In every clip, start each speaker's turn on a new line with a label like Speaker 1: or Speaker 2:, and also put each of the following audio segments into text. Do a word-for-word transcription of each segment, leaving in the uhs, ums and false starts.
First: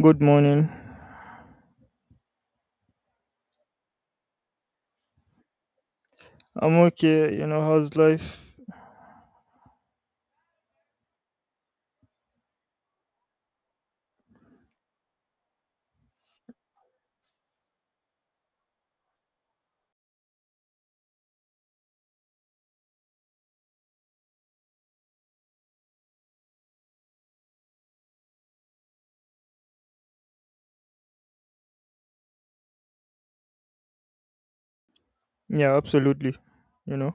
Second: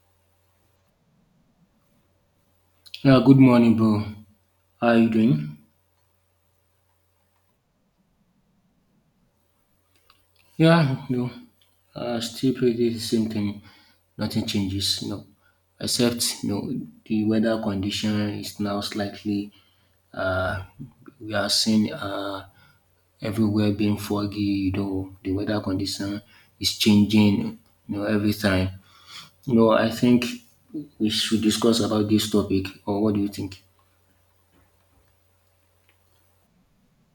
Speaker 1: Good morning.
Speaker 2: Yeah, good morning, bro. How you doing?
Speaker 1: I'm okay. You know, how's life?
Speaker 2: Yeah, no, uh, still pretty the same thing. Nothing changes, no, except no the weather condition is now slightly. Uh, we are seeing uh, everywhere being foggy. You know, the weather condition is changing. You know, every time. No, I think we should discuss about this topic. Or what do you think?
Speaker 1: Yeah, absolutely. You know,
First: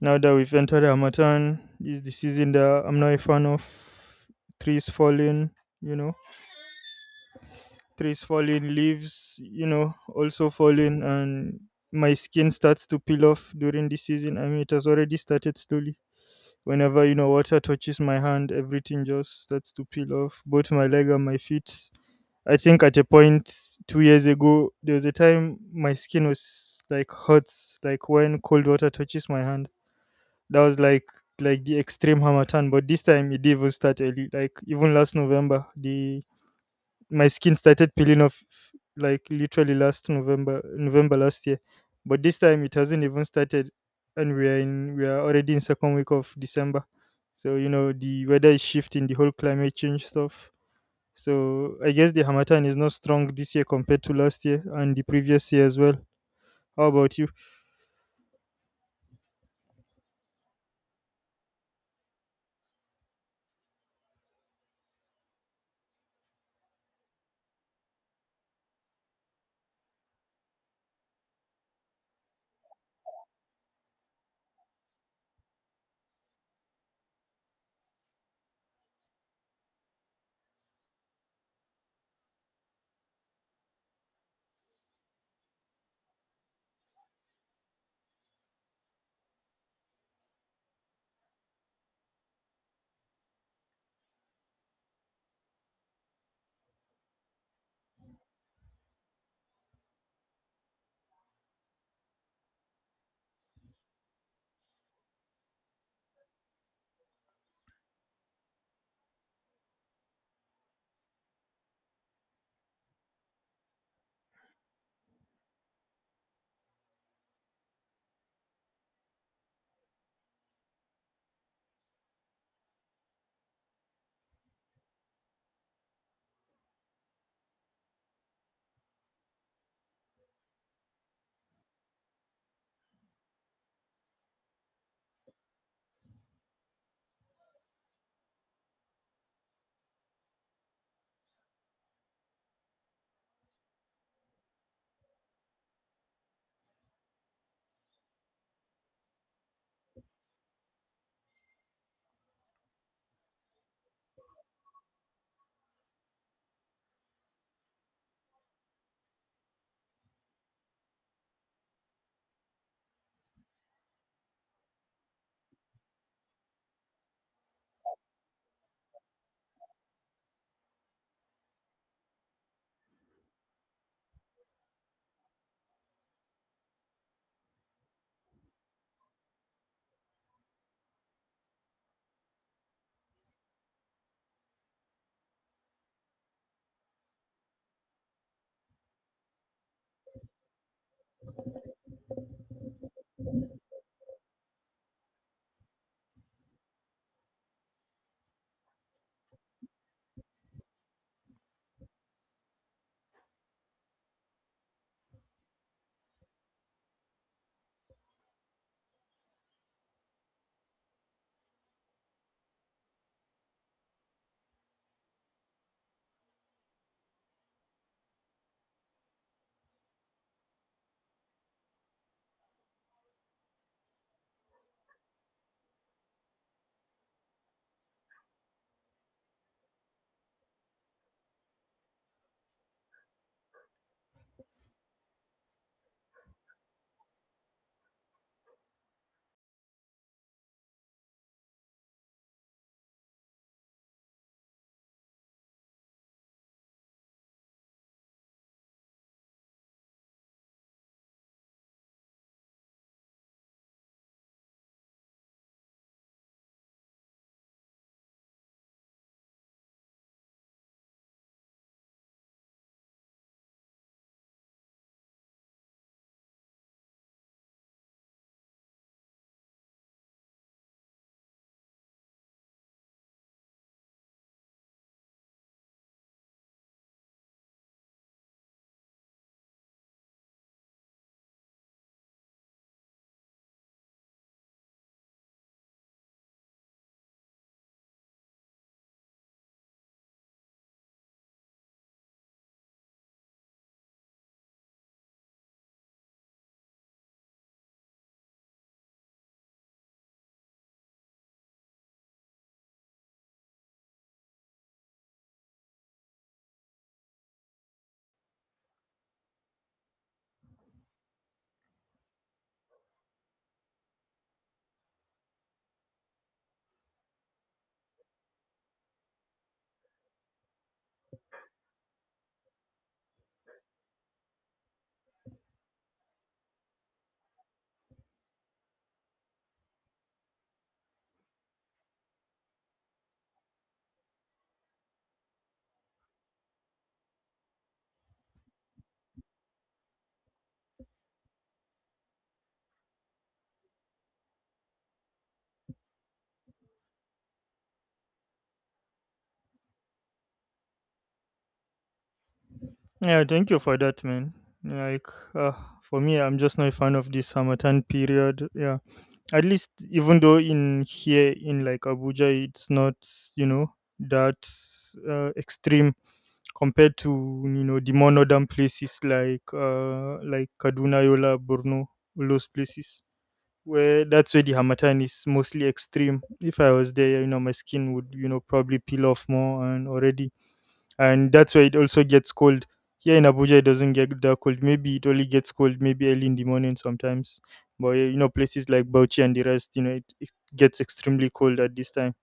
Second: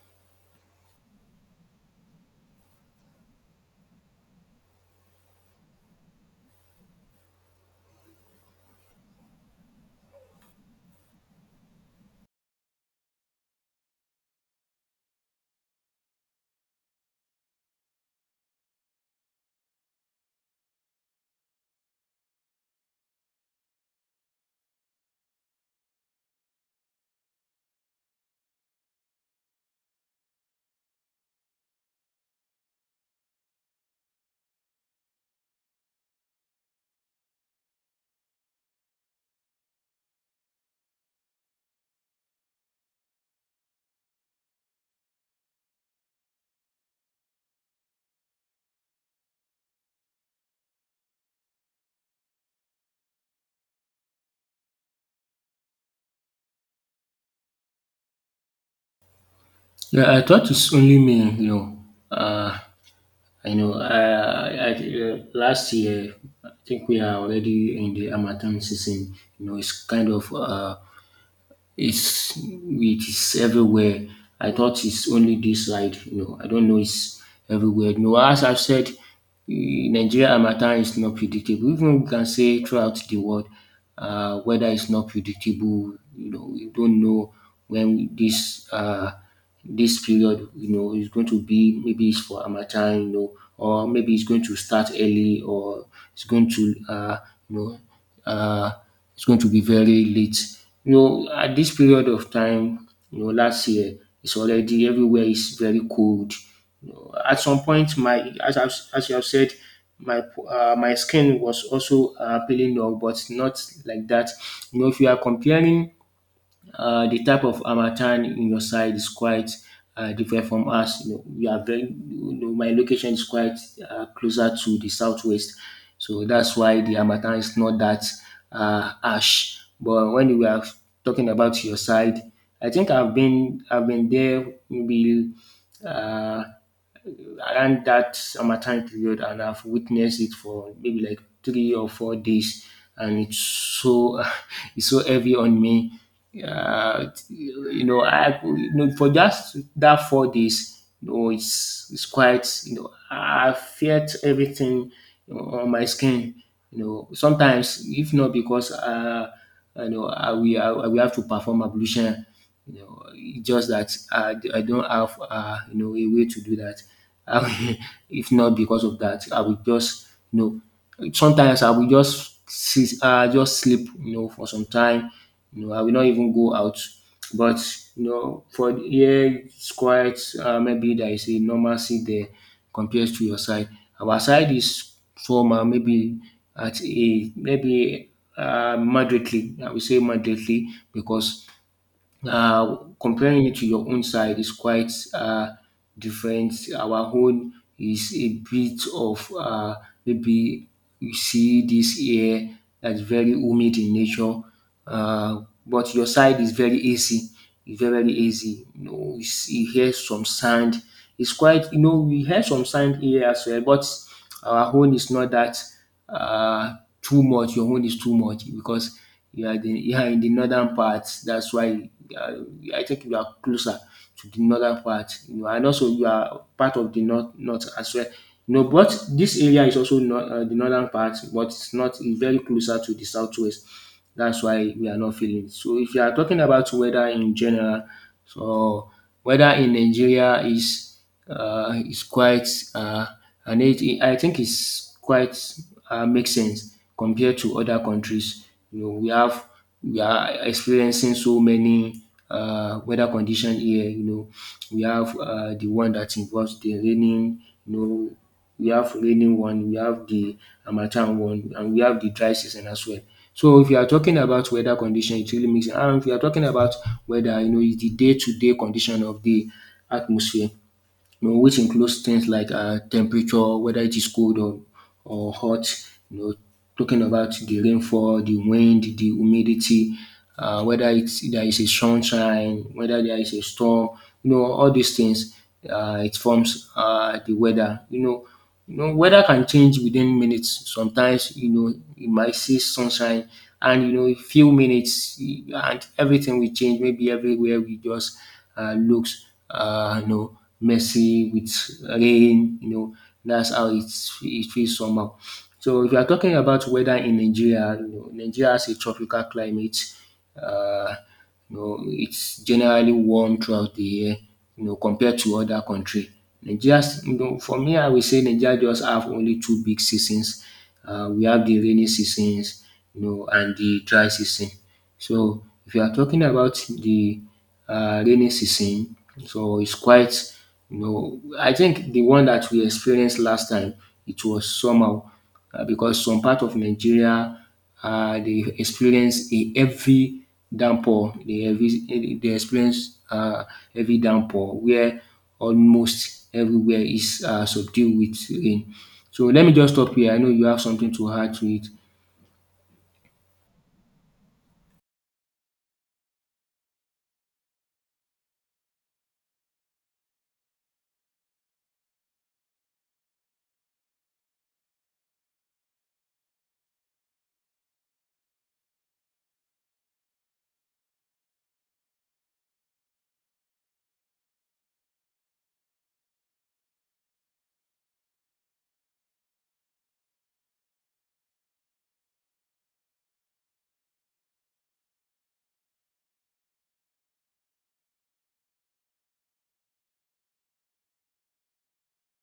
Speaker 1: Now that we've entered Hamatan, is the season that I'm not a fan of. Trees falling, you know, trees falling, leaves, you know, also falling, and my skin starts to peel off during the season. I mean, it has already started slowly. Whenever, you know, water touches my hand, everything just starts to peel off, both my leg and my feet. I think at a point two years ago, there was a time my skin was like hurts, like when cold water touches my hand. That was like like the extreme hamatan. But this time it didn't even start early. Like even last November, the my skin started peeling off like literally last November, November last year. But this time it hasn't even started, and we are in we are already in second week of December. So you know the weather is shifting, the whole climate change stuff. So I guess the harmattan is not strong this year compared to last year and the previous year as well. How about you?
Speaker 2: Yeah, I thought it's only me. You know, uh, I know. Uh, I, uh, last year, I think we are already in the Harmattan season. You know, it's kind of uh, it's it is everywhere. I thought it's only this side, you know. I don't know it's everywhere. You know, as I've said, eh, Nigeria harmattan is not predictable. Even we can say throughout the world, uh, weather is not predictable. You know, we don't know when this uh, this period, you know, is going to be. Maybe it's for harmattan, you know, or maybe it's going to start early, or it's going to, uh, you know uh, it's going to be very late. You know, at this period of time, you know, last year, it's already everywhere is very cold. You know, at some point, my as I've, as you have said, my uh, my skin was also uh, peeling off, but not like that. You know, if you are comparing uh, the type of harmattan in your side is quite uh, different from us. You know, we are very, you know, my location is quite uh, closer to the southwest, so that's why the harmattan is not that uh, harsh. But when we are talking about your side, I think I've been I've been there maybe uh, around that harmattan period, and I've witnessed it for maybe like three or four days, and it's so it's so heavy on me. Uh, you know, I you know, for just that four days, you know, it's it's quite, you know, I felt everything, you know, on my skin. You know, sometimes if not because uh you know, I we I we have to perform ablution. You know, it's just that I, I don't have uh, you know a way to do that. I will- if not because of that, I will just you know sometimes I will just sit, uh, just sleep, you know, for some time. You know, I will not even go out. But you know, for here it's quite uh, maybe there is a normalcy there compared to your side. Our side is trauma maybe at a maybe uh, moderately. I would say moderately because uh, comparing it to your own side is quite uh, different. Our own is a bit of uh, maybe you see this air that's very humid in nature, uh, but your side is very easy. It's very, very easy. You know, you, see, you hear some sound. It's quite, you know, we hear some sound here as well, but our own is not that uh, too much, your own is too much because you are the you are in the northern part, that's why um I think you are closer to the northern part. You know, and also you are part of the north north as well. You know, but this area is also not um the northern part, but it's not it's very closer to the southwest. That's why we are not feeling it. So if you are talking about weather in general, so weather in Nigeria is uh is quite uh and it, it- I think it's quite uh, makes sense compared to other countries. You know, we have we are experiencing so many uh, weather conditions here. You know, we have uh, the one that involves the raining. You know, we have raining one, we have the harmattan one, and we have the dry season as well. So if you are talking about weather condition, it really makes sense. And if you are talking about weather, you know, it's the day-to-day condition of the atmosphere, you know, which includes things like uh, temperature, whether it is cold or, or hot, you know, talking about the rainfall, the wind, the humidity, uh, whether it's, there is a sunshine, whether there is a storm, you know, all these things, uh, it forms uh, the weather. You know, you know, weather can change within minutes. Sometimes, you know, you might see sunshine and, you know, a few minutes eh, and everything will change. Maybe everywhere we just uh, looks uh, you know, messy with rain, you know, that's how it, it feels somehow. So if you are talking about weather in Nigeria, you know, Nigeria has a tropical climate. Uh, you know, it's generally warm throughout the year, you know, compared to other country. Nigeria, you know, for me, I will say Nigeria just have only two big seasons. Uh, we have the rainy seasons, you know, and the dry season. So if you are talking about the uh, rainy season. So it's quite, you know, I think the one that we experienced last time, it was summer uh, because some part of Nigeria, uh, they experience a heavy downpour. They, heavy, they experience uh, heavy downpour where almost everywhere is uh, subdued with rain. So let me just stop here. I know you have something to add to it.
Speaker 1: Yeah, thank you for that, man. Like, uh, for me, I'm just not a fan of this harmattan period. Yeah, at least even though in here in like Abuja, it's not you know that uh, extreme compared to you know the more northern places like uh like Kaduna, Yola, Borno, all those places where that's where the harmattan is mostly extreme. If I was there, you know, my skin would you know probably peel off more and already, and that's why it also gets cold. Here in Abuja, it doesn't get that cold. Maybe it only gets cold maybe early in the morning sometimes. But you know, places like Bauchi and the rest, you know, it, it gets extremely cold at this time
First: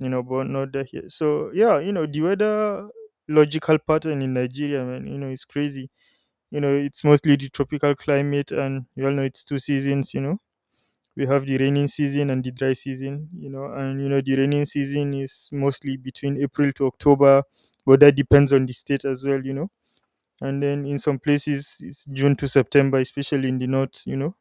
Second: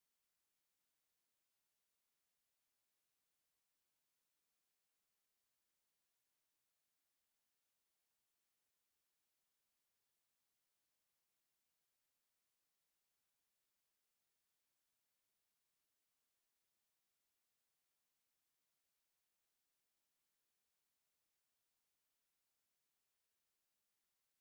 Speaker 1: you know, but not that here. So yeah, you know, the weather logical pattern in Nigeria, man, you know, it's crazy. You know, it's mostly the tropical climate, and you all know it's two seasons. You know, we have the raining season and the dry season. You know, and you know the raining season is mostly between April to October, but that depends on the state as well. You know and then in some places it's June to September, especially in the north, you know.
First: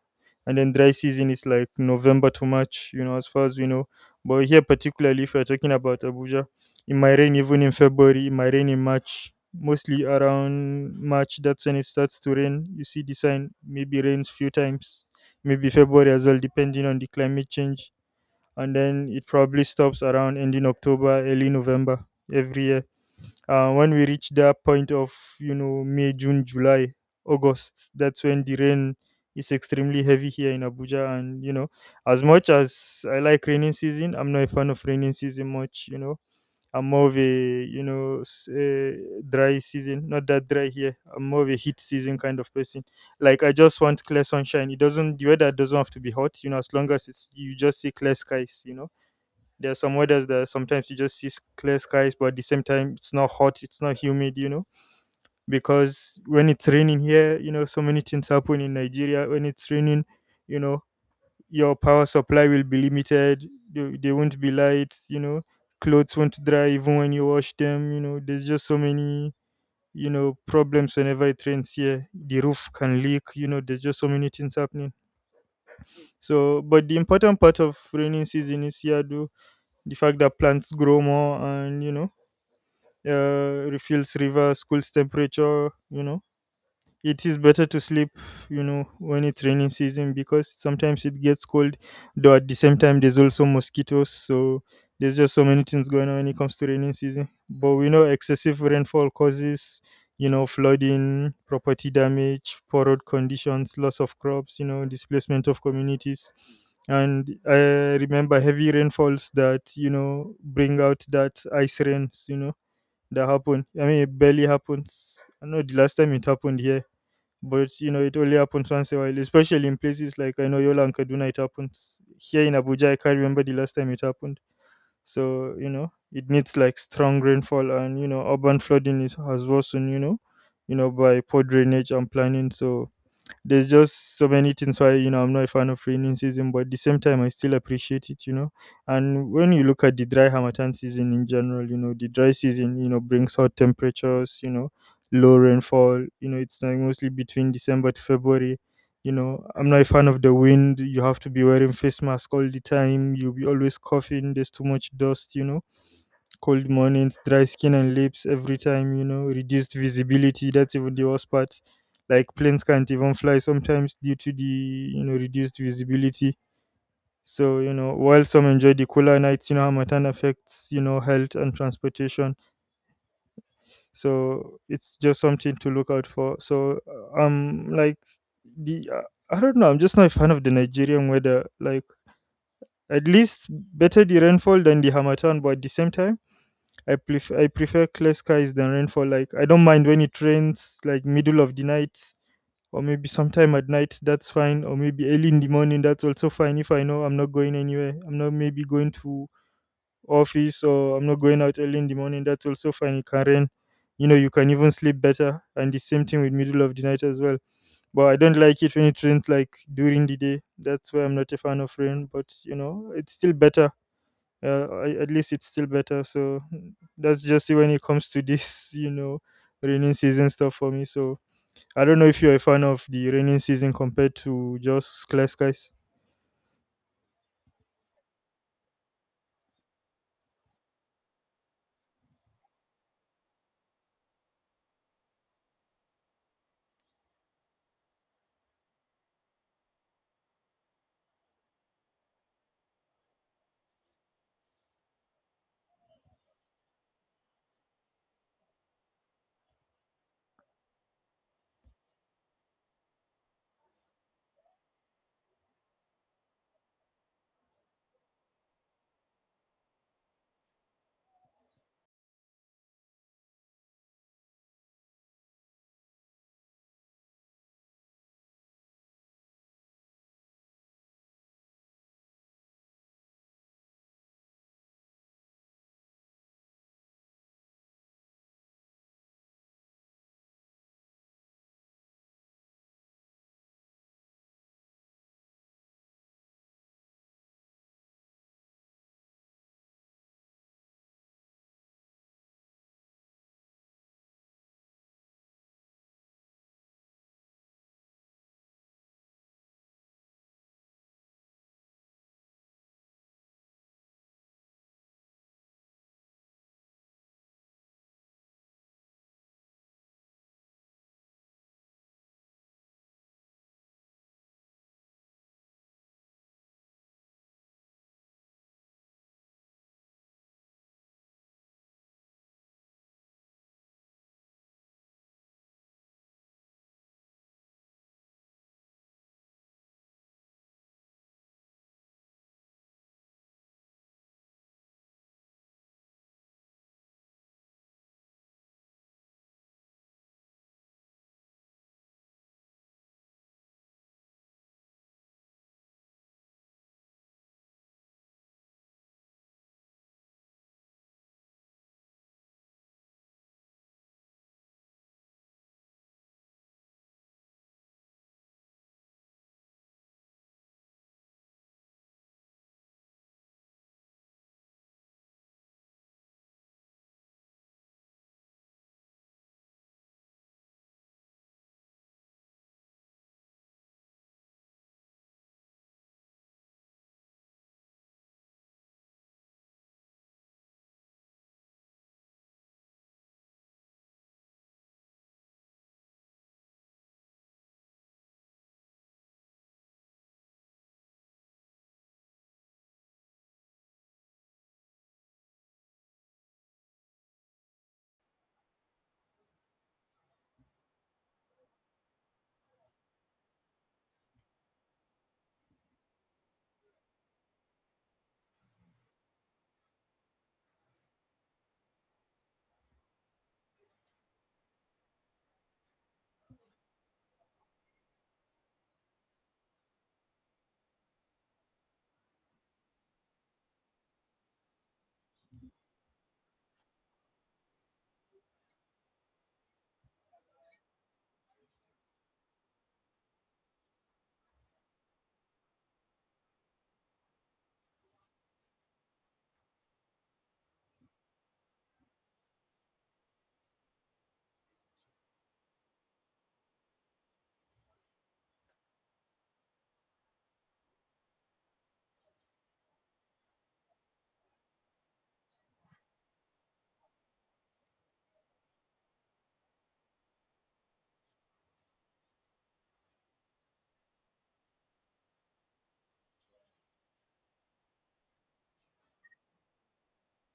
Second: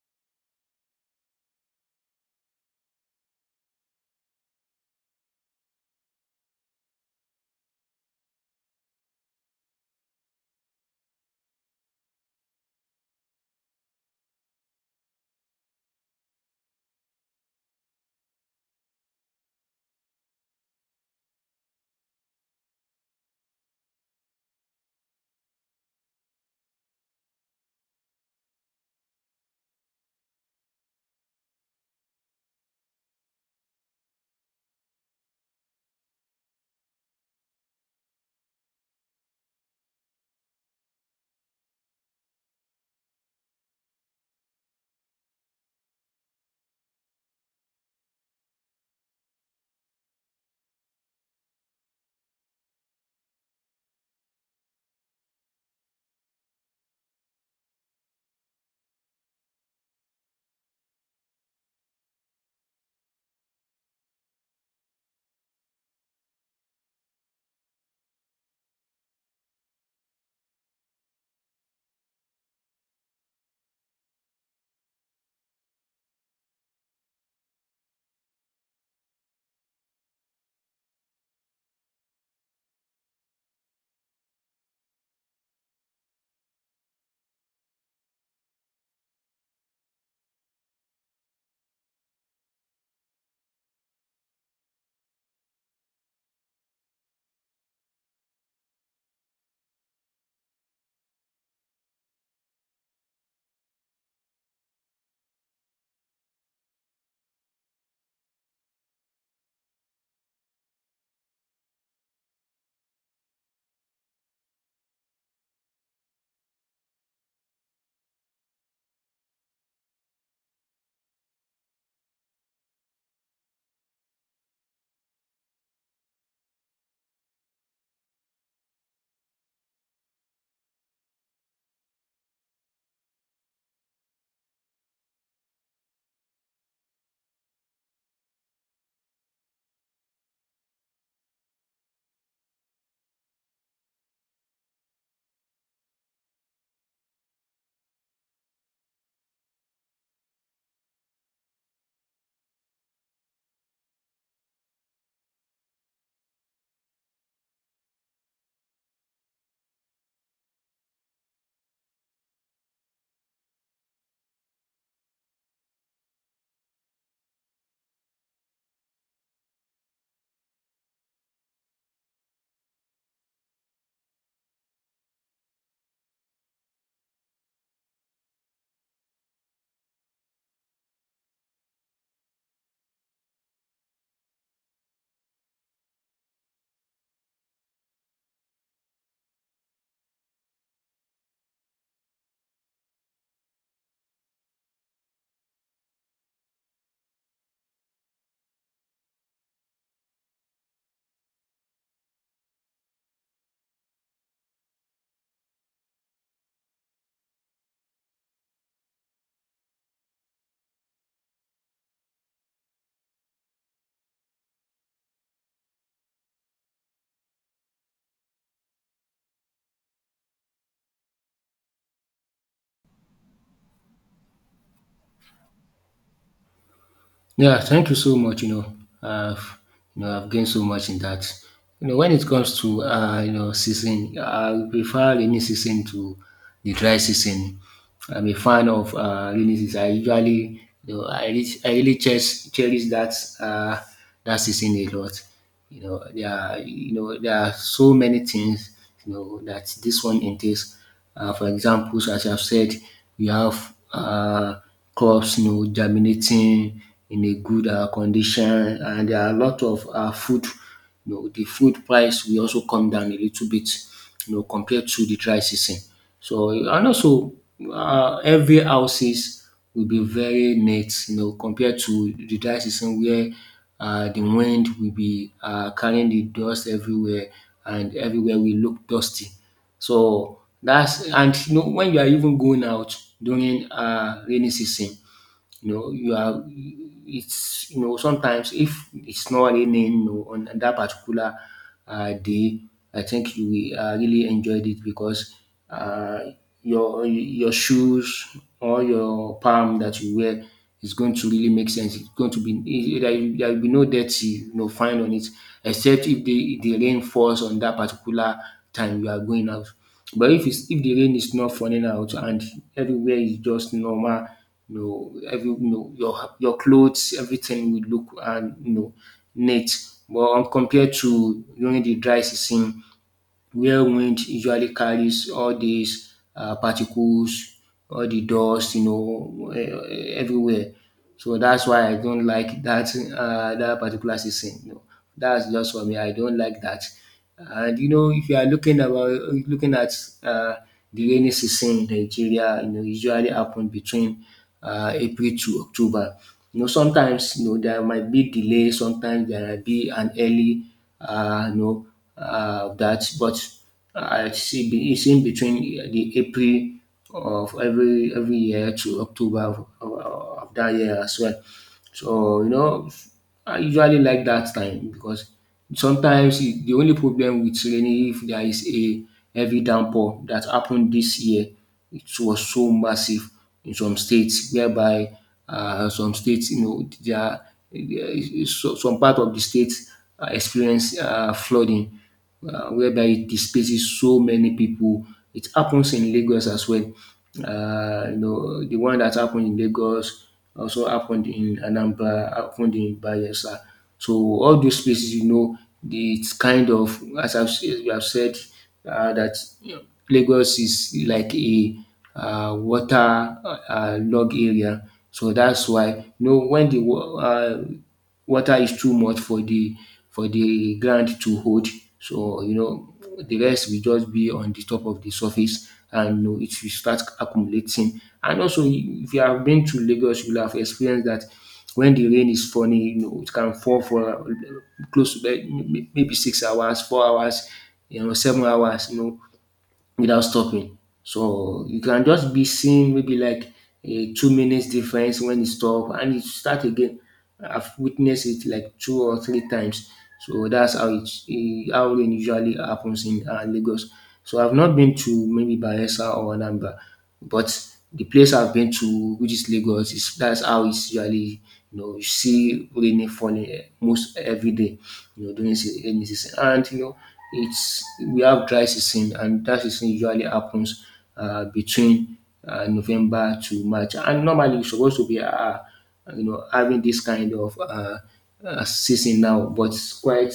Speaker 1: And then dry season is like November to March, you know, as far as we know. But here, particularly if we are talking about Abuja, it might rain even in February, it might rain in March. Mostly around March, that's when it starts to rain. You see the sign, maybe rains few times, maybe February as well, depending on the climate change. And then it probably stops around ending October, early November every year, uh, when we reach that point of you know May, June, July, August, that's when the rain is extremely heavy here in Abuja. And you know as much as I like raining season, I'm not a fan of raining season much you know I'm more of a you know s- uh, dry season, not that dry here. I'm more of a heat season kind of person. Like, I just want clear sunshine. It doesn't, the weather doesn't have to be hot, you know as long as it's, you just see clear skies, you know there are some weathers that sometimes you just see s- clear skies, but at the same time, it's not hot, it's not humid, you know. Because when it's raining here, you know, so many things happen in Nigeria. When it's raining, you know, your power supply will be limited. There, there won't be light, you know. Clothes won't dry even when you wash them, you know. There's just so many, you know, problems whenever it rains here. The roof can leak, you know. There's just so many things happening. So, but the important part of raining season is here, do the fact that plants grow more, and you know uh, refills rivers, cools temperature. You know, it is better to sleep. You know, when it's raining season because sometimes it gets cold. Though at the same time, there's also mosquitoes. So there's just so many things going on when it comes to raining season. But we know excessive rainfall causes you know flooding, property damage, poor road conditions, loss of crops. You know, displacement of communities, and I remember heavy rainfalls that you know bring out that ice rains. You know, that happen. I mean, it barely happens. I know the last time it happened here, but you know, it only happens once in a while, especially in places like I know Yola and Kaduna. It happens here in Abuja. I can't remember the last time it happened. So you know, it needs like strong rainfall, and you know, urban flooding is has worsened, You know, you know by poor drainage and planning. So there's just so many things why you know I'm not a fan of raining season, but at the same time I still appreciate it, you know. And when you look at the dry Hamatan season in general, you know, the dry season, you know, brings hot temperatures, you know, low rainfall, you know, it's like mostly between December to February. You know, I'm not a fan of the wind. You have to be wearing face mask all the time. You'll be always coughing. There's too much dust, you know cold mornings, dry skin and lips every time, you know, reduced visibility. That's even the worst part. Like planes can't even fly sometimes due to the, you know, reduced visibility. So, you know, while some enjoy the cooler nights, you know, Hamatan affects, you know, health and transportation. So it's just something to look out for. So uh, um, like the, uh, I don't know, I'm just not a fan of the Nigerian weather. Like, at least better the rainfall than the Hamatan, but at the same time, I prefer I prefer clear skies than rainfall. Like I don't mind when it rains like middle of the night or maybe sometime at night, that's fine. Or maybe early in the morning, that's also fine if I know I'm not going anywhere. I'm not maybe going to office or I'm not going out early in the morning, that's also fine. It can rain. You know, you can even sleep better. And the same thing with middle of the night as well. But I don't like it when it rains like during the day. That's why I'm not a fan of rain. But you know, it's still better, uh, a- at least it's still better. So mm, that's just it when it comes to this, you know, raining season stuff for me. So I don't know if you're a fan of the raining season compared to just clear skies.
Speaker 2: Yeah, thank you so much. You know, I've you know I've gained so much in that. You know, when it comes to uh, you know season, I prefer rainy season to the dry season. I'm a fan of uh, rainy season. I usually you know I really, I really cherish, cherish that uh, that season a lot. You know, there are you know there are so many things you know that this one entails. Uh, for examples, as I've said, we have uh, crops you know germinating in a good uh, condition, and there are a lot of uh, food, you know, the food price will also come down a little bit, you know, compared to the dry season. So and also uh, every houses will be very neat, you know, compared to the dry season where uh, the wind will be uh, carrying the dust everywhere, and everywhere will look dusty. So that's, and you know when you are even going out during uh, rainy season, you know you are, it's, you know, sometimes if it's not raining, you know, on that particular uh, day, I think you will uh, really enjoyed it because uh, your your shoes or your palm that you wear is going to really make sense. It's going to be it- there there will be no dirty you know find on it, except if the the rain falls on that particular time you are going out. But if it's if the rain is not falling out, and everywhere is just normal, you know, every you know, your your clothes, everything will look and you know neat. But um, compared to during the dry season, where wind usually carries all these uh, particles, all the dust, you know, eh, everywhere. So that's why I don't like that uh, that particular season. You know, that's just for me. I don't like that. And you know, if you are looking about looking at uh, the rainy season in Nigeria, you know, usually happen between uh, April to October. You know, sometimes you know there might be delay. Sometimes there might be an early, uh, you know uh, that, but I see be- it's in between uh, the April of every every year to October of, of, of that year as well. So you know, I usually like that time because sometimes it- the only problem with rainy if there is a heavy downpour that happened this year, it was so massive in some states whereby uh, some states you know there are- there is- so- some part of the states uh, experience uh, flooding, uh, whereby it displaces so many people. It happens in Lagos as well. Uh, you know, the one that happened in Lagos also happened in Anambra, happened in Bayelsa. So all those places, you know, the- it's kind of as I've, s- we have said uh, that you know, Lagos is like a uh, water uh, uh, log area. So that's why you know when the wa- uh, water is too much for the for the ground to hold. So you know the rest will just be on the top of the surface, and you know, it will start accumulating. And also if you have been to Lagos, you will have experienced that when the rain is falling, you know, it can fall for close to may- maybe six hours, four hours, you know, seven hours, you know, without stopping. So you can just be seeing maybe like a two minutes difference when it stop and it start again. I've witnessed it like two or three times. So that's how it, eh, how rain usually happens in uh, Lagos. So I've not been to maybe Bayelsa or Anambra, but the place I've been to, which is Lagos, is that's how it's usually you know you see rain falling eh, most every day, you know during se- rainy season, and you know it's we have dry season, and dry season usually happens uh, between uh, November to March, and normally it's supposed to be. Uh, you know, having this kind of uh, uh, season now, but it's quite,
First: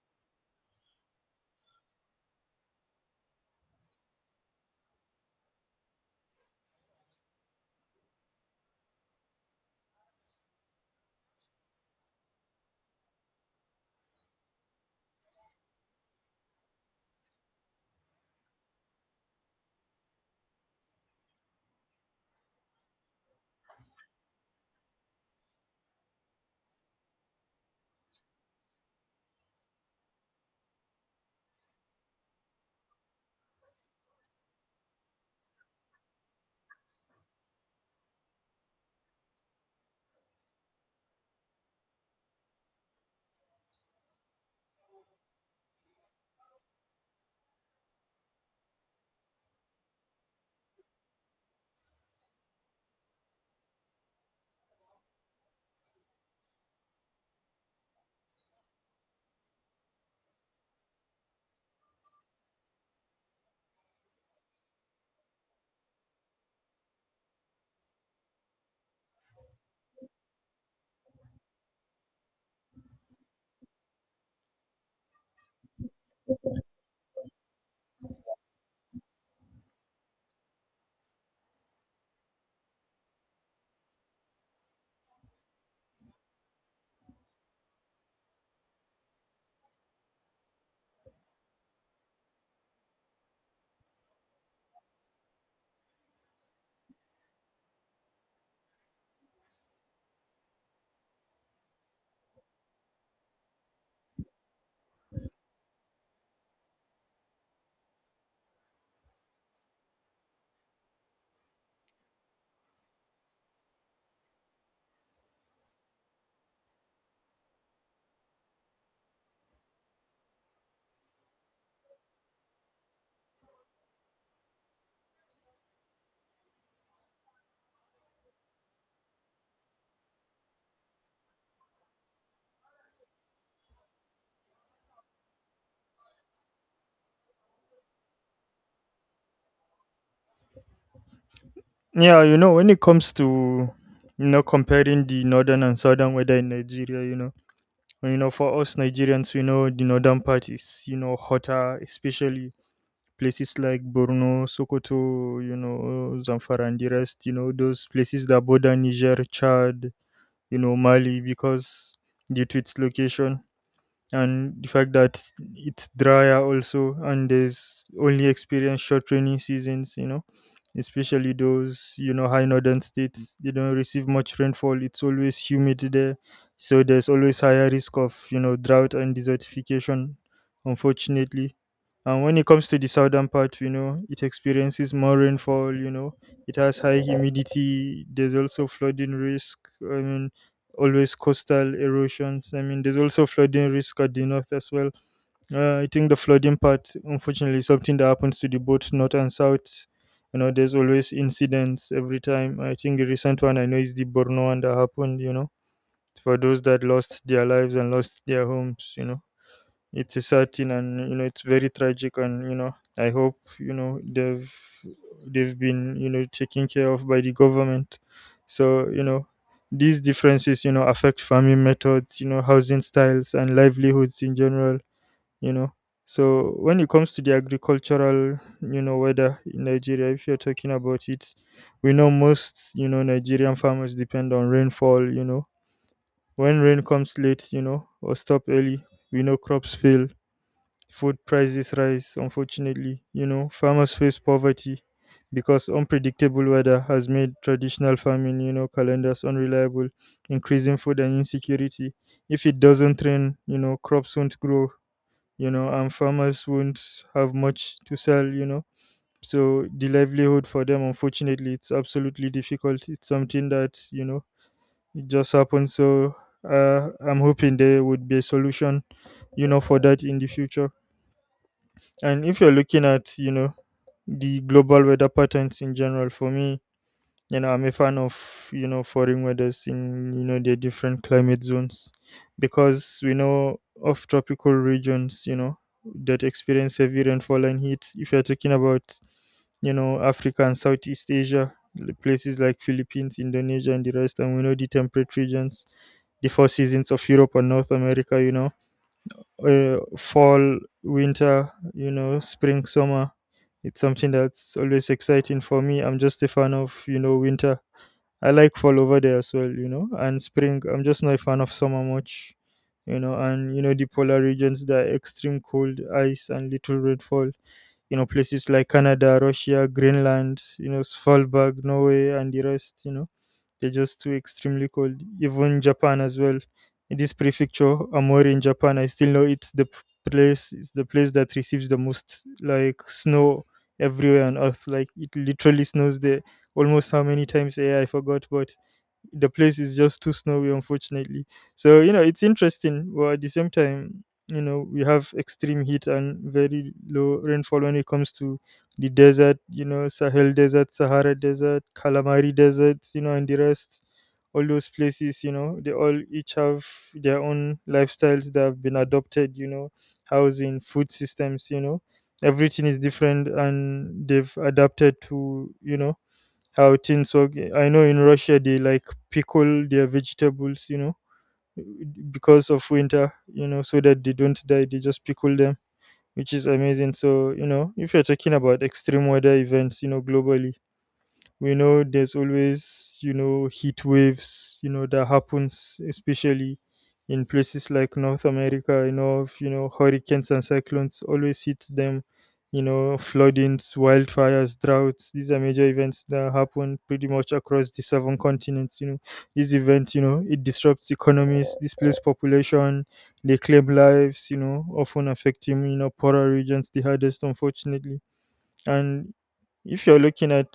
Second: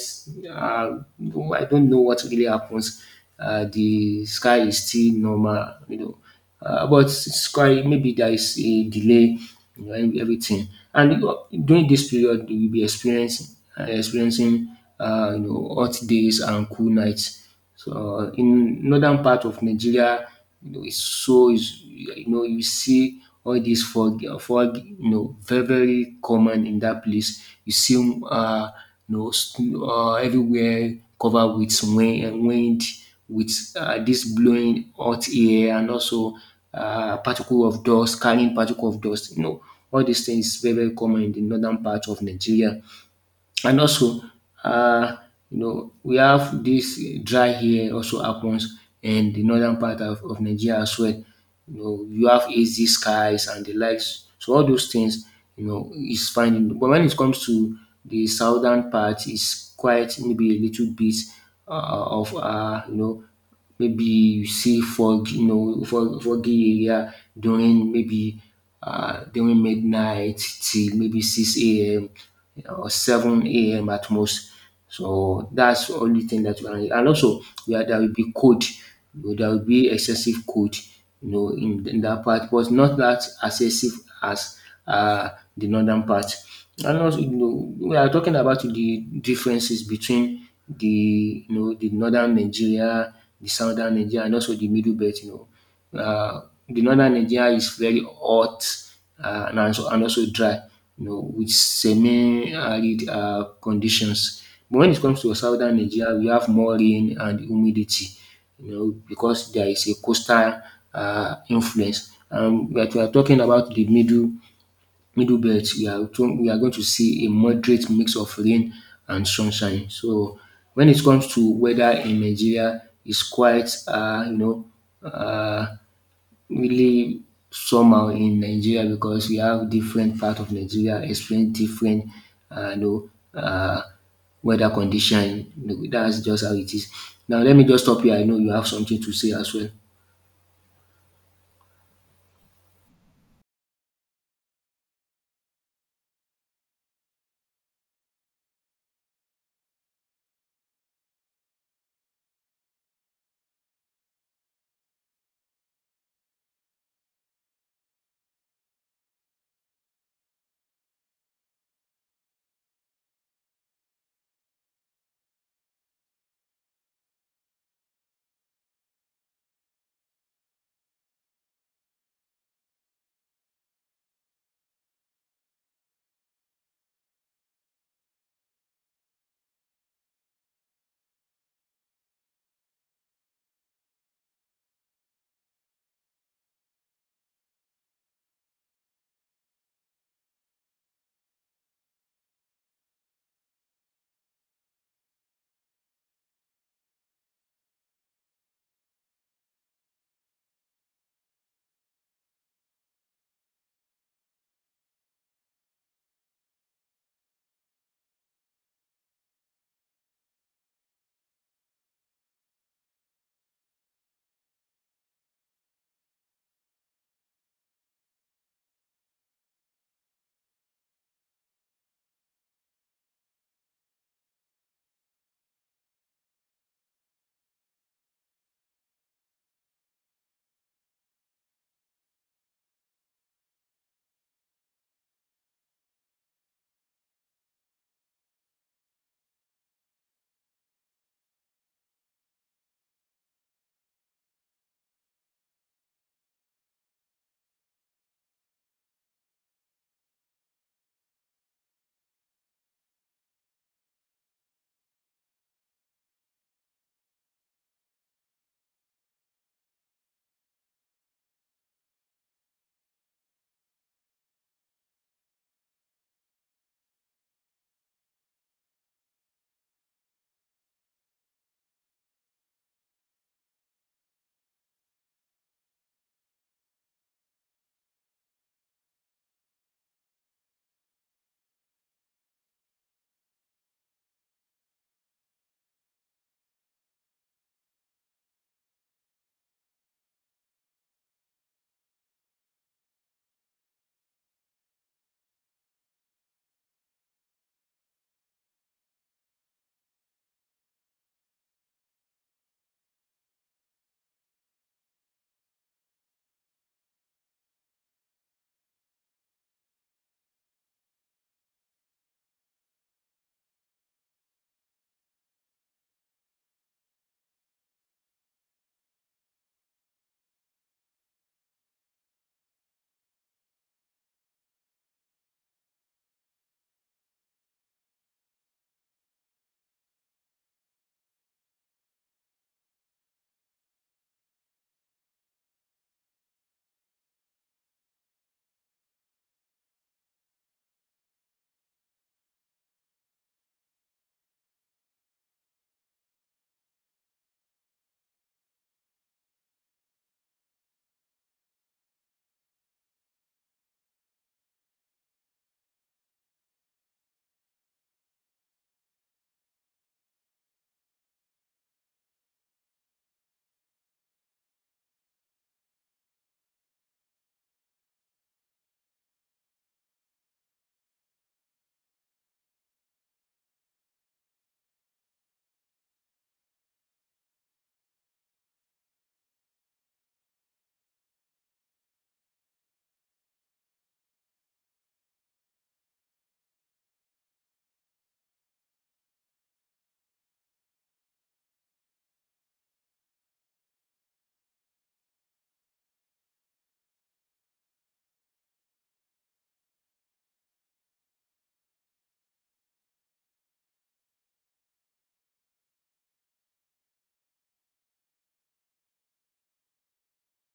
Speaker 2: uh, no, I don't know what really happens. Uh, the sky is still normal, you know, uh, but it's quite, maybe there is a delay you know, in every- everything. And you know, during this period, you will be experiencing, uh, experiencing, uh, you know, hot days and cool nights. So uh, in northern part of Nigeria, you know, it's so is you know you see all these fog, fog, you know, very very common in that place. You see, uh, you know, st- uh, everywhere covered with wind, wind with uh, this blowing hot air and also uh, particle of dust, carrying particle of dust. You know, all these things very very common in the northern part of Nigeria. And also, uh, you know, we have this dry here also happens in the northern part of, of Nigeria as well. You know, you have hazy skies and the likes. So all those things, you know, is fine. But when it comes to the southern part, it's quite maybe a little bit uh, of uh, you know Maybe you see fog, you know, fog, foggy area during maybe uh, during midnight till maybe six a m or seven a m at most. So that's the only thing that you can. And also, yeah, there will be cold. You know, there will be excessive cold, you know, in, in that part, but not that excessive as uh, the northern part. And also, you know, we are talking about the differences between the you know the northern Nigeria, the southern Nigeria, and also the middle belt. You know, uh, the northern Nigeria is very hot uh, and also and also dry. You know, with semi-arid uh, conditions. But when it comes to southern Nigeria, we have more rain and humidity. You know, because there is a coastal uh, influence. Um, but we are talking about the middle middle belt, we are to we are going to see a moderate mix of rain and sunshine. So when it comes to weather in Nigeria, it's quite uh, you know uh, really somehow in Nigeria because we have different part of Nigeria experience different uh, you know uh, weather condition. That's just how it is. Now let me just stop here. I know you have something to say as well.
Speaker 1: Yeah, you know, when it comes to you know comparing the northern and southern weather in Nigeria, you know, you know for us Nigerians, we know the northern part is you know hotter, especially places like Borno, Sokoto, you know, Zamfara and the rest. You know those places that border Niger, Chad, you know, Mali, because due to its location and the fact that it's drier also, and there's only experience short rainy seasons, you know, especially those, you know, high northern states, they don't receive much rainfall. It's always humid there. So there's always higher risk of, you know, drought and desertification, unfortunately. And when it comes to the southern part, you know, it experiences more rainfall, you know, it has high humidity, there's also flooding risk. I mean, always coastal erosions. I mean, there's also flooding risk at the north as well. Uh, I think the flooding part, unfortunately, is something that happens to the both north and south. You know, there's always incidents every time. I think the recent one I know is the Borno one that happened, you know, for those that lost their lives and lost their homes, you know. It's a sad thing, and you know it's very tragic. And you know, I hope you know they've they've been you know taken care of by the government. So you know these differences you know affect farming methods, you know housing styles and livelihoods in general. You know, so when it comes to the agricultural you know weather in Nigeria, if you're talking about it, we know most you know Nigerian farmers depend on rainfall. You know when rain comes late, you know or stop early, we know crops fail. Food prices rise, unfortunately. You know, farmers face poverty because unpredictable weather has made traditional farming, you know, calendars unreliable, increasing food and insecurity. If it doesn't rain, you know, crops won't grow, you know, and farmers won't have much to sell, you know. So the livelihood for them, unfortunately, it's absolutely difficult. It's something that, you know, it just happens. So uh, I'm hoping there would be a solution, you know, for that in the future. And if you're looking at, you know, the global weather patterns in general, for me, you know, I'm a fan of, you know, foreign weathers in, you know, their different climate zones because we know of tropical regions, you know, that experience heavy rainfall and heat. If you're talking about, you know, Africa and Southeast Asia, the places like Philippines, Indonesia, and the rest. And we know the temperate regions, the four seasons of Europe and North America, you know uh, fall, winter, you know, spring, summer. It's something that's always exciting for me. I'm just a fan of, you know, winter. I like fall over there as well, you know, and spring. I'm just not a fan of summer much, you know, and you know the polar regions, the extreme cold, ice, and little rainfall. You know, places like Canada, Russia, Greenland, you know, Svalbard, Norway, and the rest. You know, they're just too extremely cold. Even Japan as well. In this prefecture, Amori in Japan, I still know it's the p- place. It's the place that receives the most like snow everywhere on Earth. Like it literally snows there almost how many times, yeah, I forgot, but the place is just too snowy, unfortunately. So you know, it's interesting. Well, at the same time, you know, we have extreme heat and very low rainfall when it comes to the desert. You know, Sahel Desert, Sahara Desert, Calamari Desert, you know, and the rest. All those places, you know, they all each have their own lifestyles that have been adopted. You know, housing, food systems. You know, everything is different, and they've adapted to. you know I would think so. I know in Russia they like pickle their vegetables, you know, because of winter, you know, so that they don't die. They just pickle them, which is amazing. So, you know, if you're talking about extreme weather events, you know, globally, we know there's always you know heat waves you know that happens, especially in places like North America, you know of you know hurricanes and cyclones always hit them, you know floodings, wildfires, droughts. These are major events that happen pretty much across the seven continents. You know these events, you know it disrupts economies, displaces population, they claim lives, you know often affecting you know poorer regions the hardest, unfortunately. And if you're looking at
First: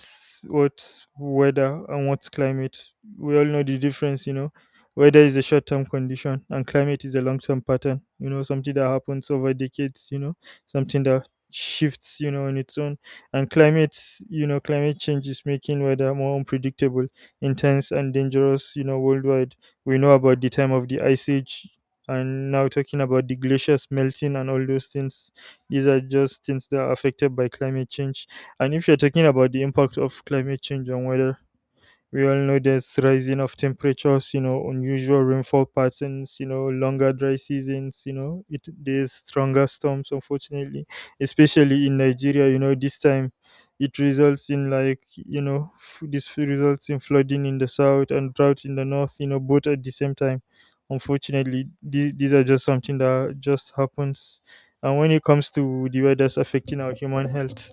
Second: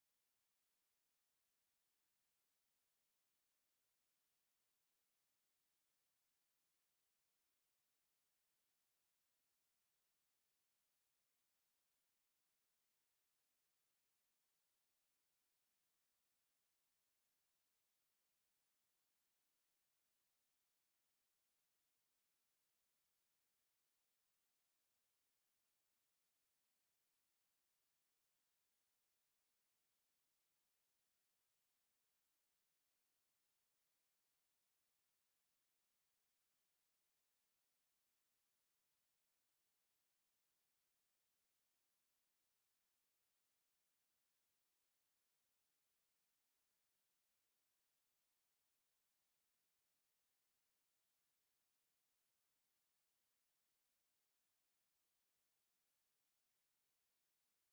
Speaker 1: what weather and what's climate, we all know the difference, you know. Weather is a short term condition, and climate is a long term pattern, you know, something that happens over decades, you know, something that shifts, you know, on its own. And climate, you know, climate change is making weather more unpredictable, intense, and dangerous, you know, worldwide. We know about the time of the ice age, and now talking about the glaciers melting and all those things. These are just things that are affected by climate change. And if you're talking about the impact of climate change on weather, we all know there's rising of temperatures, you know unusual rainfall patterns, you know longer dry seasons, you know it there's stronger storms, unfortunately, especially in Nigeria. You know this time, it results in like you know f- this f- results in flooding in the south and drought in the north, you know both at the same time. Unfortunately, these, these are just something that just happens. And when it comes to the weather's affecting our human health,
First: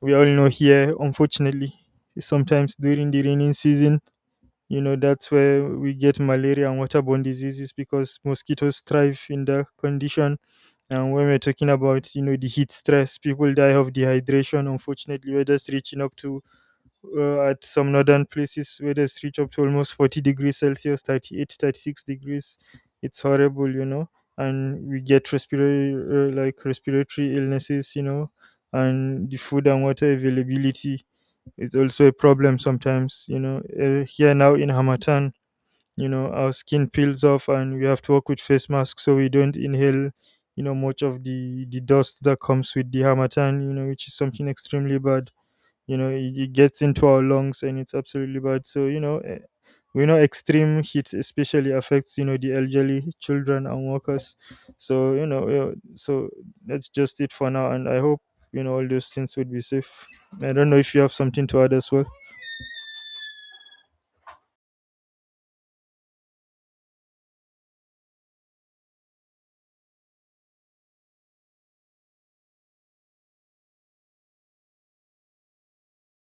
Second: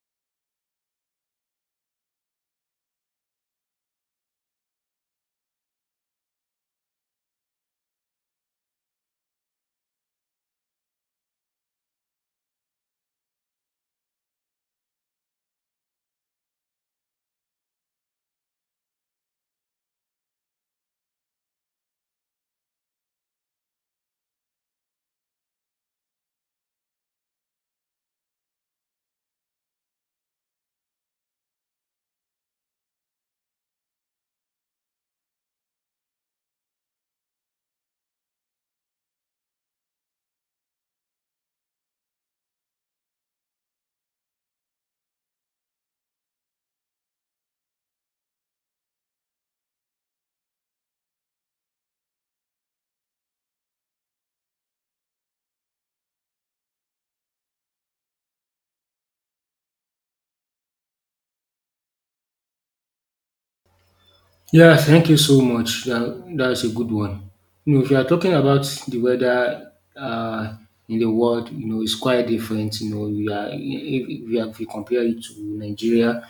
Speaker 1: we all know here, unfortunately, sometimes during the raining season, you know that's where we get malaria and waterborne diseases because mosquitoes thrive in that condition. And when we're talking about you know the heat stress, people die of dehydration, unfortunately. Weather's reaching up to uh, at some northern places weather's reach up to almost forty degrees Celsius, thirty eight, thirty six degrees. It's horrible, you know and we get respiratory uh, like respiratory illnesses, you know and the food and water availability, it's also a problem sometimes, you know. Uh, here now in Hamatan, you know, our skin peels off, and we have to work with face masks so we don't inhale, you know, much of the, the dust that comes with the Hamatan, you know, which is something extremely bad. You know, it, it gets into our lungs, and it's absolutely bad. So, you know, eh, we know extreme heat especially affects you know the elderly, children, and workers. So you know yeah, so that's just it for now. And I hope you know all those things would be safe. I don't know if you have something to add as well.
Speaker 2: Yeah, thank you so much. That, that's a good one. You know, if you are talking about the weather uh, in the world, you know, it's quite different. You know, we are if, if, we are- if you compare it to Nigeria,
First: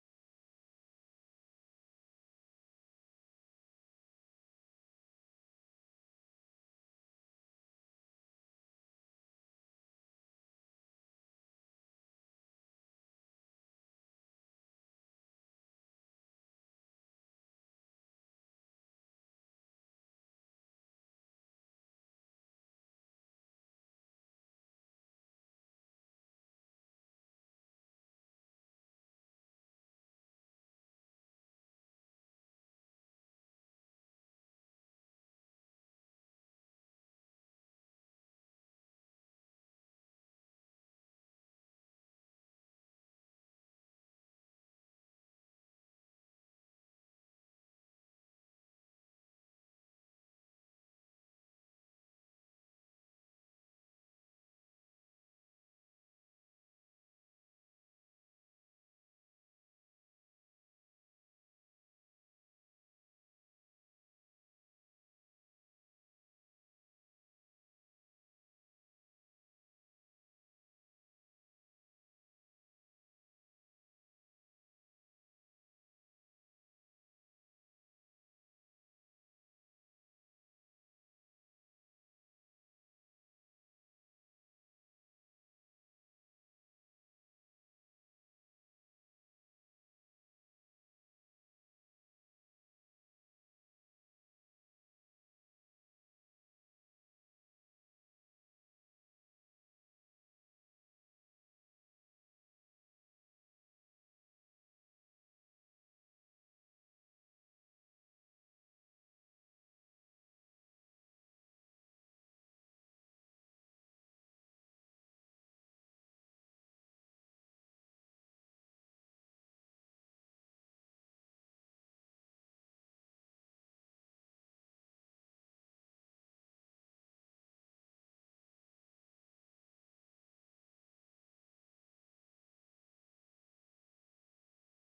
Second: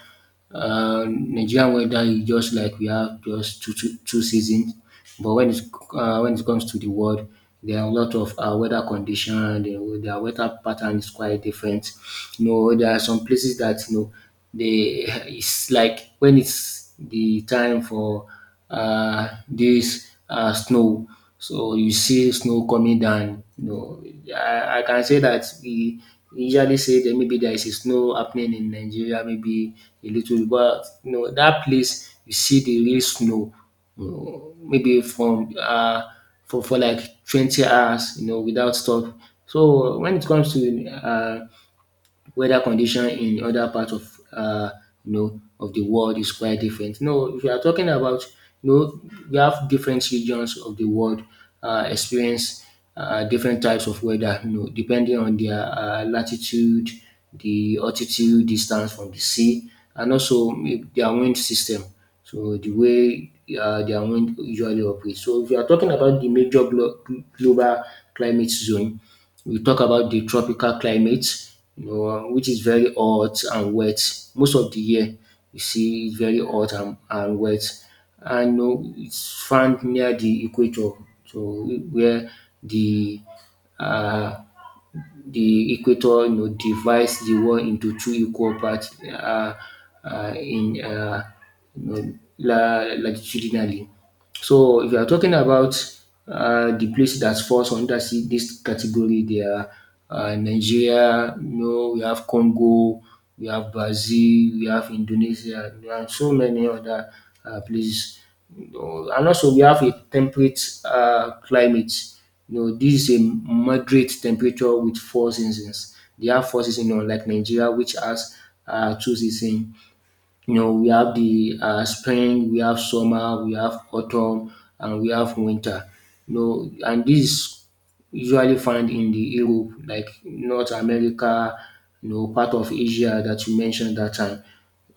Speaker 2: uh, Nigerian weather is just like we have just two, two, two seasons, but when it uh, when it comes to the world, there are a lot of uh, weather condition. The, the weather pattern is quite different. You know, there are some places that you know they it's like when it's the time for uh, this uh, snow. So you see snow coming down. You know, I, I can say that we usually say that maybe there is a snow happening in Nigeria, maybe a little, bit, but you know that place you see the real snow. You know, maybe from uh, for for like twenty hours, you know, without stop. So when it comes to uh, weather condition in other parts of uh, you know of the world is quite different. No, if you are talking about you know we have different regions of the world uh, experience uh, different types of weather. You know, depending on their uh, latitude, the altitude, distance from the sea, and also eh, their wind system. So the way uh, their wind usually operate. So if you are talking about the major glo- global climate zone, we talk about the tropical climate, you know, which is very hot and wet. Most of the year, you see it's very hot and, and wet. And you know, it's found near the equator, so where the uh, the equator you know, divides the world into two equal parts uh, uh, in uh, you know, la- latitudinally. So if you are talking about uh, the place that falls under si- this category, there are uh, Nigeria, you know, we have Congo, we have Brazil, we have Indonesia, there are so many other uh, places. Uh, And also we have a temperate uh, climate. You know, this is a moderate temperature with four seasons. They have four seasons, you know, like Nigeria, which has uh, two seasons. You know, we have the uh, spring, we have summer, we have autumn, and we have winter. You know, and this usually found in the Europe, like North America, you know, part of Asia that you mentioned that time.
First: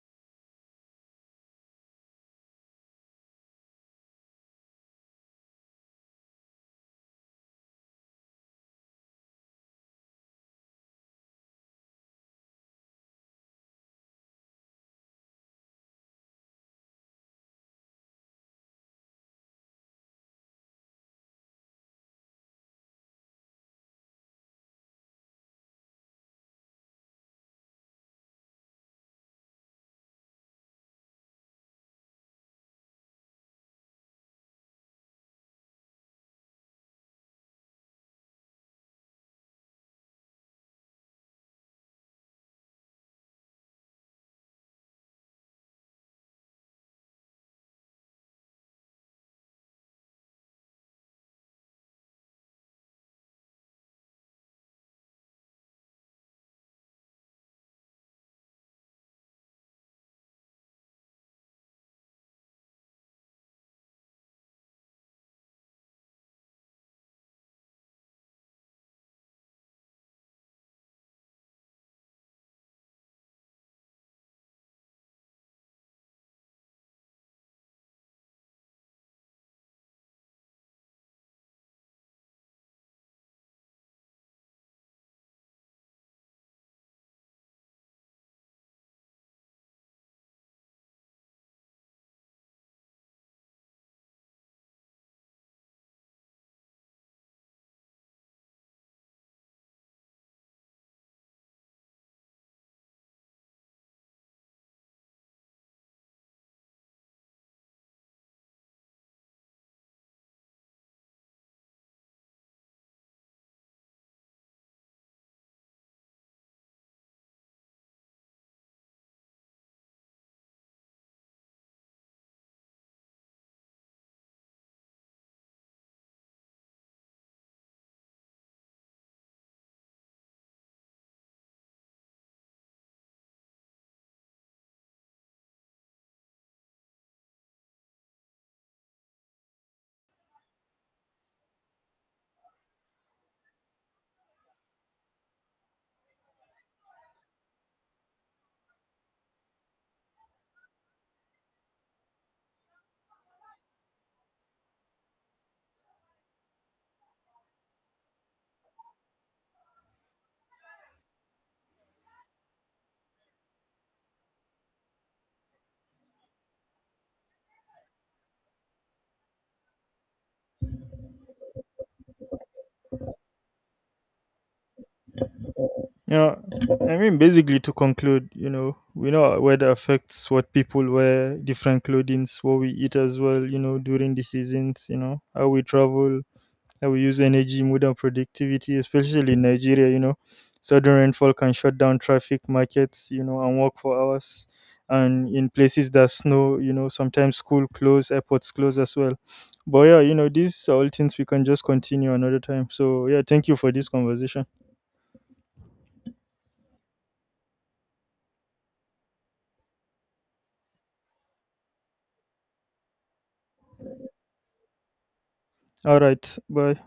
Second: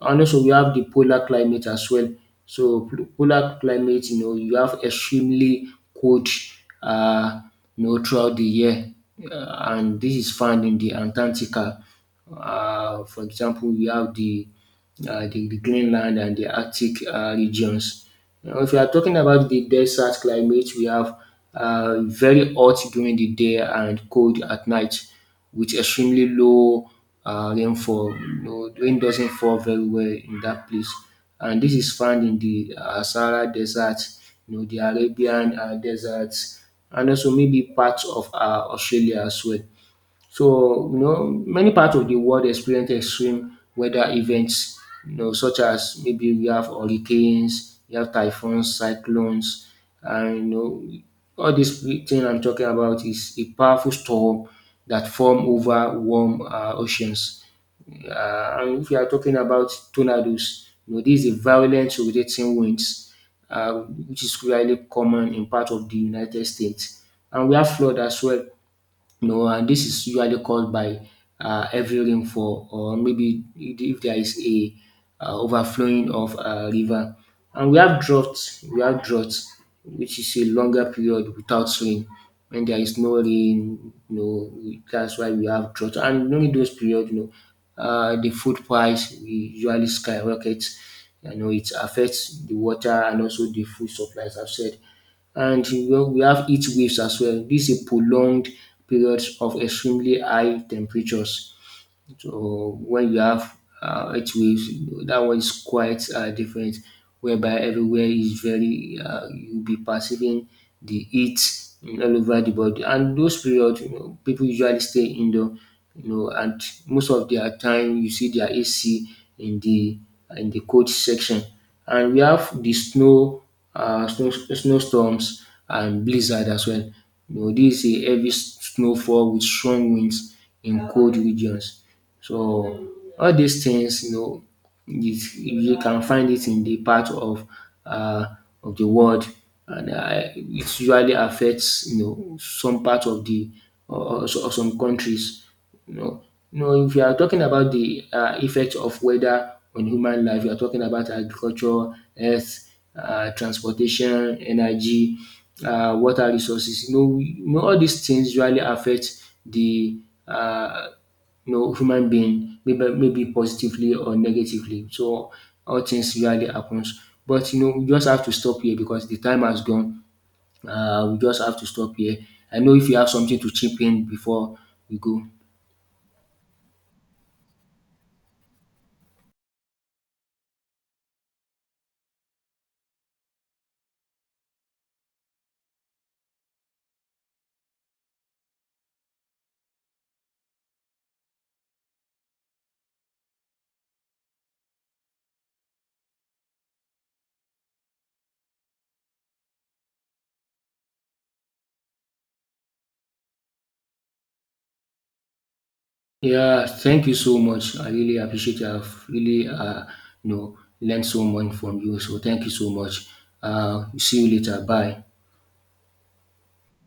Speaker 2: And also we have the polar climate as well. So pol- polar climate, you know, you have extremely cold, uh, you know, throughout the year, uh, and this is found in the Antarctica. Uh, for example, we have the, uh, the the Greenland and the Arctic uh, regions. Now, if you are talking about the desert climate, we have uh, very hot during the day and cold at night, with extremely low uh, rainfall. You know, rain doesn't fall very well in that place, and this is found in the uh, Sahara Desert, you know, the Arabian uh, deserts, and also maybe parts of uh, Australia as well. So, you know, many parts of the world experience extreme weather events, you know, such as maybe we have hurricanes, we have typhoons, cyclones, and you know, all this thing I'm talking about is a powerful storm that form over warm uh, oceans. Uh, and if you are talking about tornadoes, you know, this is a violent rotating winds, uh, which is really common in part of the United States. And we have flood as well you know, and this is usually caused by uh, heavy rainfall or maybe if there is a uh, overflowing of a river. And we have droughts, we have droughts, which is a longer period without rain. When there is no rain, you know, that's why we have drought. And during those periods, you know, uh, the food price usually skyrockets. You know, it affects the water and also the food supplies. I've said and well, we have heat waves as well. This is a prolonged periods of extremely high temperatures. So when you have uh, earth waves, that one is quite uh, different, whereby everywhere is very, uh, you'll be perceiving the heat in all over the body. And those periods, you know, people usually stay indoor, you know, and most of their time you see their A C in the in the cold section. And we have the snow, uh, snow snowstorms and blizzard as well. You know, this is a heavy snowfall with strong winds in cold regions. So all these things, you know, is you can find it in the part of uh, of the world, and uh, it usually affects you know some part of the or, or some countries. You know, you know, if you are talking about the uh, effect of weather on human life, you are talking about agriculture, health, uh, transportation, energy, uh, water resources. You know, we- you know, all these things usually affect the uh, you know human being, maybe maybe positively or negatively. So all things usually happens. But you know, we just have to stop here because the time has gone. Uh, we just have to stop here. I know if you have something to chip in before we go.
Speaker 1: Yeah, I mean, basically, to conclude, you know, we know weather affects what people wear, different clothings, what we eat as well, you know, during the seasons, you know, how we travel, that will use energy, mood, and productivity, especially in Nigeria. You know, sudden rainfall can shut down traffic, markets, you know, and work for hours. And in places that snow, you know, sometimes school close, airports close as well. But yeah, you know, these are all things we can just continue another time. So yeah, thank you for this conversation.
Speaker 2: Yeah, thank you so much. I really appreciate you. I've really, uh, you know, learned so much from you. So thank you so much. Uh, see you later. Bye.
Speaker 1: All right, bye.